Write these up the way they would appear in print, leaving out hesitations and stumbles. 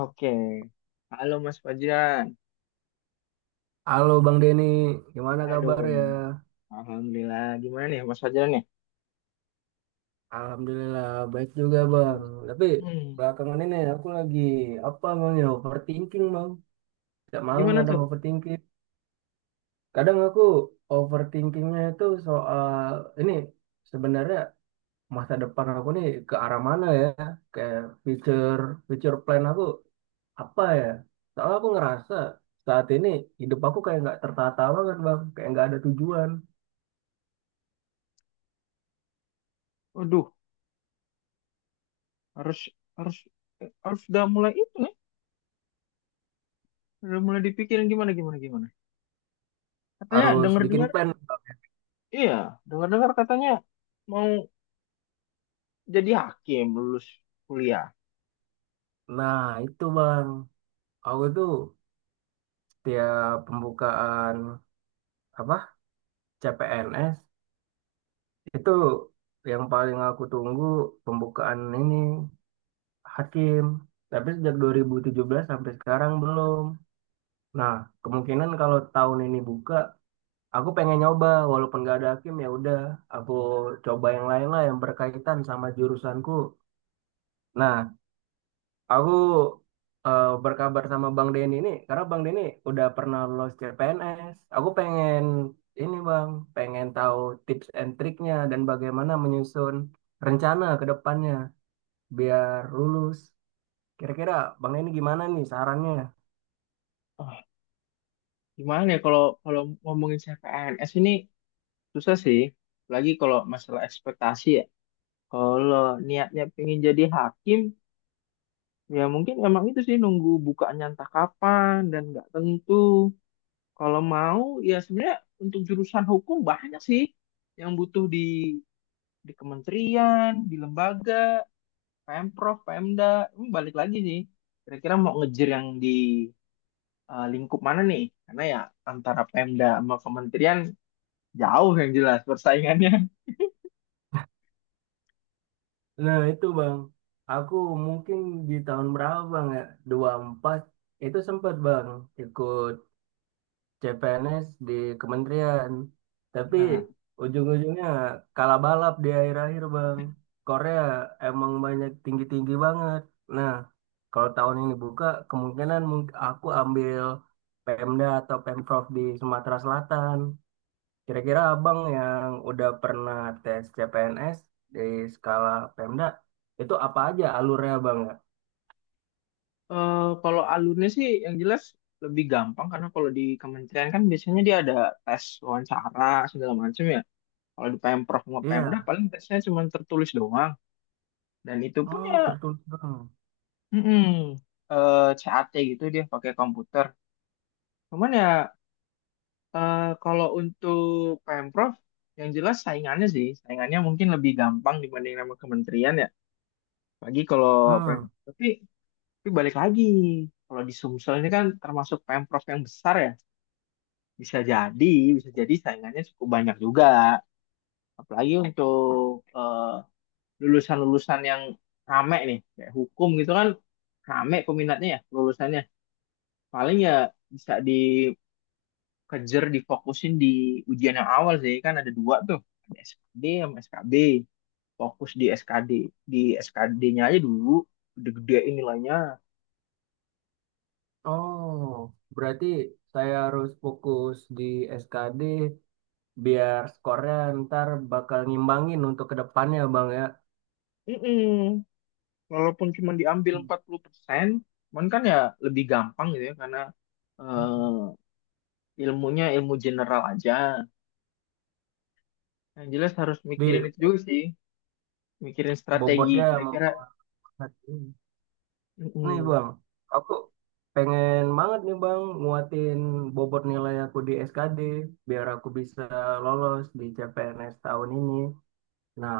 Oke. Halo Mas Fajar. Halo Bang Denny, gimana Aduh, kabar ya? alhamdulillah. Gimana nih Mas Fajar nih? Alhamdulillah baik juga Bang. Hmm. Tapi Hmm, belakangan ini aku lagi apa Bang ya overthinking Bang. Tiap malam gimana kadang tuh? overthinking. Kadang aku overthinkingnya itu soal ini sebenarnya masa depan aku nih ke arah mana ya? Kayak future future plan aku apa ya? Soalnya aku ngerasa saat ini hidup aku kayak nggak tertata banget Bang, kayak nggak ada tujuan. Waduh, harus harus harus udah mulai itu nih. Udah mulai dipikirin gimana gimana gimana. Katanya Harus bikin dengar-dengar, plan. iya, dengar-dengar katanya mau jadi hakim lulus kuliah. Nah itu Bang. Aku tuh tiap pembukaan apa CPNS itu yang paling aku tunggu pembukaan ini hakim. Tapi sejak 2017 sampai sekarang belum. Nah, kemungkinan kalau tahun ini buka, aku pengen nyoba walaupun gak ada hakim ya udah, aku coba yang lain lah yang berkaitan sama jurusanku. Nah, aku berkabar sama Bang Denny ini karena Bang Denny udah pernah lolos CPNS. Aku pengen ini Bang, pengen tahu tips and triknya dan bagaimana menyusun rencana ke depannya biar lulus. Kira-kira Bang Denny gimana nih sarannya? Ah, Gimana ya kalau kalau ngomongin CPNS ini susah sih. Lagi kalau masalah ekspektasi ya. Kalau niatnya pengen jadi hakim, ya mungkin emang itu sih nunggu bukaannya entah kapan dan nggak tentu. Kalau mau ya sebenarnya untuk jurusan hukum banyak sih yang butuh di kementerian, di lembaga, Pemprov, Pemda. Ini balik lagi sih. Kira-kira mau ngejar yang di lingkup mana nih? Karena ya antara Pemda sama kementerian jauh yang jelas persaingannya. Nah itu Bang, aku mungkin di tahun berapa Bang ya? 24 itu sempat Bang ikut CPNS di kementerian. Tapi Nah, ujung-ujungnya kalah balap di akhir-akhir, Bang. Korea emang banyak tinggi-tinggi banget. Nah, kalau tahun ini buka, kemungkinan aku ambil Pemda atau Pemprov di Sumatera Selatan. Kira-kira Abang yang udah pernah tes CPNS di skala Pemda, itu apa aja alurnya, Bang, ya? Kalau alurnya sih yang jelas lebih gampang karena kalau di kementerian kan biasanya dia ada tes wawancara segala macam ya. Kalau di Pemprov sama Pemda Iya. paling tesnya cuma tertulis doang dan itu pun ya Oh, tertutup, Bang. mm-mm, CAT gitu dia pakai komputer. Cuman ya kalau untuk Pemprov yang jelas saingannya sih, saingannya mungkin lebih gampang dibanding sama kementerian ya. Lagi kalau Pem Hmm. tapi, balik lagi kalau di Sumsel ini kan termasuk Pemprov yang besar ya. Bisa jadi, bisa jadi saingannya cukup banyak juga. Apalagi untuk eh, lulusan-lulusan yang rame nih, kayak hukum gitu kan rame peminatnya ya lulusannya. Paling ya bisa dikejar, difokusin di ujian yang awal sih. Kan ada dua tuh, ada SKD sama SKB. Fokus di SKD. Di SKD-nya aja dulu, gede-gedein nilainya. Oh, berarti saya harus fokus di SKD biar skornya ntar bakal ngimbangin untuk kedepannya Bang ya. Mm-mm. Walaupun cuma diambil Hmm. 40%, cuman kan ya lebih gampang gitu ya, karena eh, ilmunya ilmu general aja. Yang jelas harus Di mikirin itu juga sih, mikirin strategi bobotnya kira-kira. mempengaruhi. Nih Mm-mm. Bang, aku pengen banget nih Bang nguatin bobot nilai aku di SKD biar aku bisa lolos di CPNS tahun ini. Nah,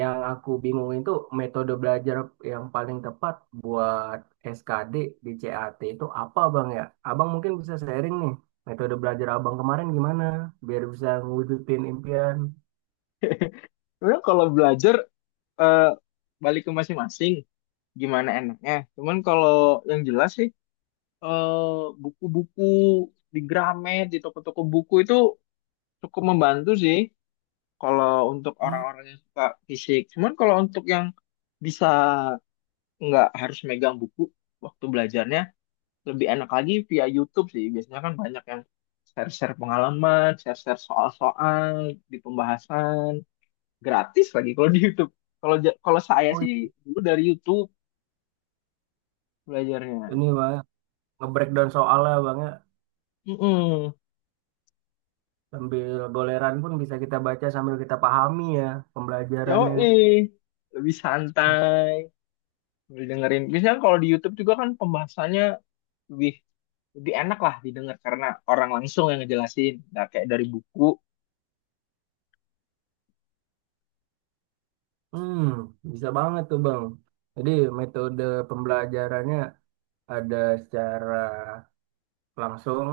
yang aku bingung itu metode belajar yang paling tepat buat SKD di CAT itu apa Bang ya? Abang mungkin bisa sharing nih metode belajar Abang kemarin gimana biar bisa ngewujudin impian. Sebenarnya kalau belajar eh, balik ke masing-masing, gimana enaknya. Cuman kalau yang jelas sih buku-buku di Gramet, di toko-toko buku itu cukup membantu sih kalau untuk Hmm, orang-orang yang suka fisik. Cuman kalau untuk yang bisa nggak harus megang buku waktu belajarnya, lebih enak lagi via YouTube sih. Biasanya kan banyak yang share-share pengalaman, share-share soal-soal di pembahasan, gratis lagi kalau di YouTube. Kalau saya oh sih dulu dari YouTube belajarnya. ini Bang ya, nge-breakdown soalnya Bang ya. Mm-mm. Sambil goleran pun bisa kita baca sambil kita pahami ya pembelajarannya. Yoi, lebih santai, lebih dengerin. Biasanya kalau di YouTube juga kan pembahasannya lebih lebih enak lah didengar karena orang langsung yang ngejelasin, nggak kayak dari buku. Hmm, bisa banget tuh Bang. Jadi metode pembelajarannya ada secara langsung,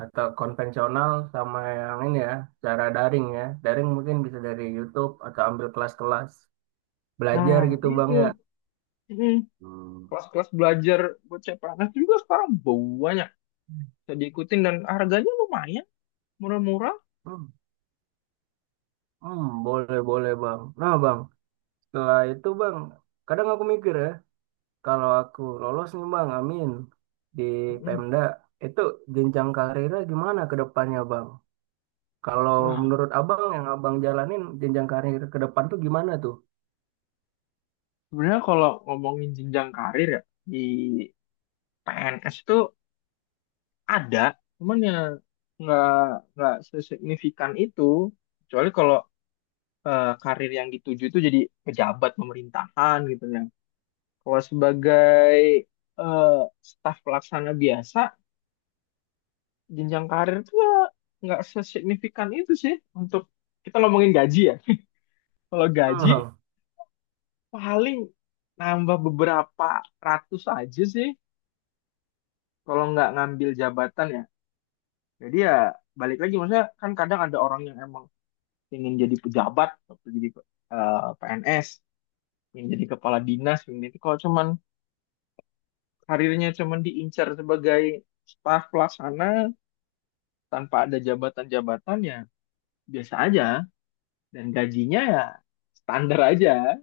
atau konvensional sama yang ini ya cara daring ya daring mungkin bisa dari YouTube atau ambil kelas-kelas Nah, belajar gitu bang itu. ya. Mm-mm. Hmm. Kelas-kelas belajar buat CPNS juga sekarang banyak bisa diikutin dan harganya lumayan murah-murah. Hmm, hmm, boleh boleh bang, nah bang setelah itu bang kadang aku mikir ya kalau aku lolos nih bang amin di Mm-mm. Pemda itu jenjang karirnya gimana ke depannya bang, kalau Nah, menurut abang yang abang jalanin jenjang karir ke depan tuh gimana tuh. sebenarnya kalau ngomongin jenjang karir ya di PNS itu ada, cuman ya nggak nggak sesignifikan itu. Kecuali kalau karir yang dituju itu jadi pejabat pemerintahan gitu ya. Kalau sebagai eh, staf pelaksana biasa, jenjang karir itu ya nggak sesignifikan itu sih untuk kita ngomongin gaji ya. Kalau gaji Hmm. paling nambah beberapa ratus aja sih kalau nggak ngambil jabatan ya. Jadi ya balik lagi maksudnya kan kadang ada orang yang emang ingin jadi pejabat, atau jadi PNS, ingin jadi kepala dinas, ingin itu kalau cuman karirnya cuman diincar sebagai staf pelaksana tanpa ada jabatan-jabatan ya biasa aja dan gajinya ya standar aja,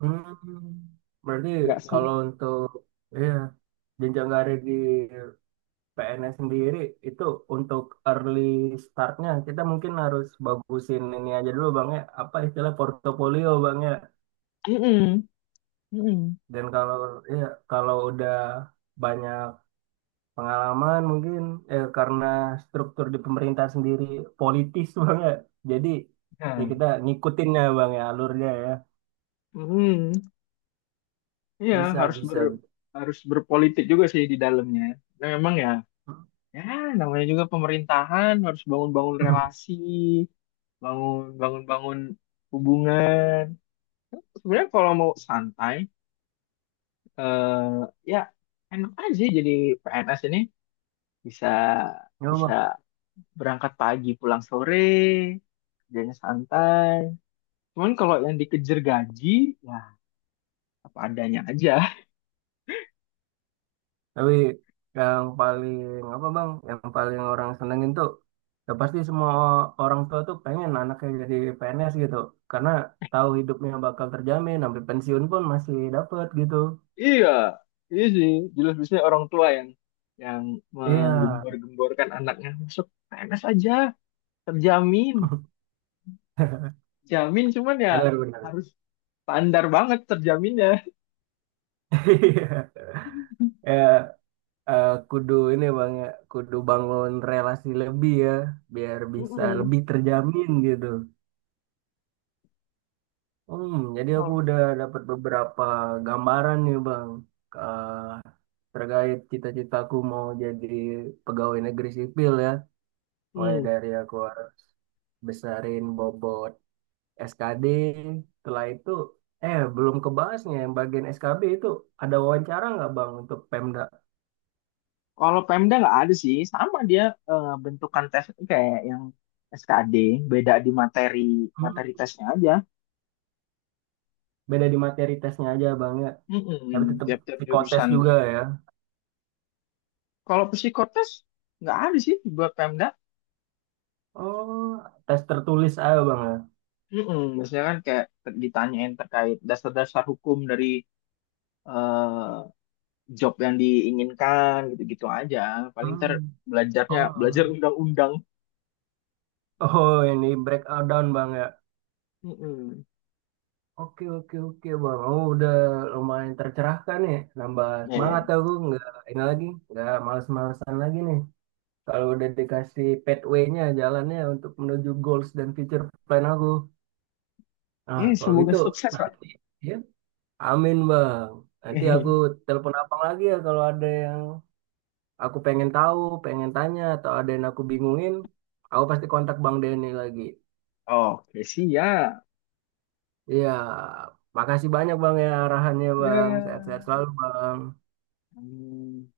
Hmm. Berarti nggak sama. kalau untuk iya jenjang karir di PNS sendiri itu untuk early startnya kita mungkin harus bagusin ini aja dulu bang ya apa istilah portofolio bang ya, Mm-mm. Mm-mm. dan kalau ya kalau udah banyak pengalaman mungkin karena struktur di pemerintah sendiri politis bang ya, jadi ya Hmm. kita ngikutin ya bang ya alurnya ya Mm-mm. Iya, bisa bisa. harus berpolitik juga sih di dalamnya. Nah, memang ya, ya namanya juga pemerintahan harus bangun-bangun relasi, bangun-bangun hubungan. Sebenarnya kalau mau santai, eh, ya enak aja jadi PNS ini bisa Ya. bisa berangkat pagi pulang sore, kerjanya santai. Cuman kalau yang dikejar gaji, ya apa adanya aja. Tapi yang paling apa bang, yang paling orang senengin tuh ya pasti semua orang tua tuh pengen anaknya jadi PNS gitu. Karena tahu hidupnya bakal terjamin, sampai pensiun pun masih dapet gitu. Iya, iya sih. Jelas biasanya orang tua yang Iya, menggembor-gemborkan anaknya masuk PNS aja, terjamin, jamin. Cuman ya benar-benar. harus standar banget terjaminnya. Iya. Ya, eh, kudu ini bang ya, kudu bangun relasi lebih ya, biar bisa Mm-mm. lebih terjamin gitu. Hmm, jadi aku Kalau udah dapat beberapa gambaran nih bang, terkait cita-citaku mau jadi pegawai negeri sipil ya. Mulai mm. dari aku harus besarin bobot SKD. Setelah itu, belum kebahasnya yang bagian SKB itu ada wawancara nggak Bang untuk Pemda? Kalau Pemda nggak ada sih, sama dia bentukan tes kayak yang SKD, beda di materi materi Hmm, tesnya aja. beda di materi tesnya aja Bang ya. Tapi Mm-mm. tetap Tiap-tiap psikotes jurusan. juga ya. Kalau psikotes nggak ada sih buat Pemda. Oh, tes tertulis aja Bang ya. Mm-mm, biasanya kan kayak ditanyain terkait dasar-dasar hukum dari eh, job yang diinginkan gitu-gitu aja. Paling ntar Hmm. belajarnya belajar Oh. undang-undang. Oh, ini breakdown Bang ya. Mm-mm. Oke oke oke bang, oh udah lumayan tercerahkan ya, nambah semangat Eh, aku nggak ini lagi, nggak males-malesan lagi nih. Kalau udah dikasih pathway-nya, jalannya untuk menuju goals dan future plan aku. Nah kalau semoga gitu sukses, Pak. nanti, ya, amin bang. Nanti aku telepon abang lagi ya kalau ada yang aku pengen tahu, pengen tanya atau ada yang aku bingungin, aku pasti kontak bang Denny lagi. Oke, siap. Iya, makasih banyak bang ya arahannya bang, sehat-sehat Ya. selalu bang. Hmm.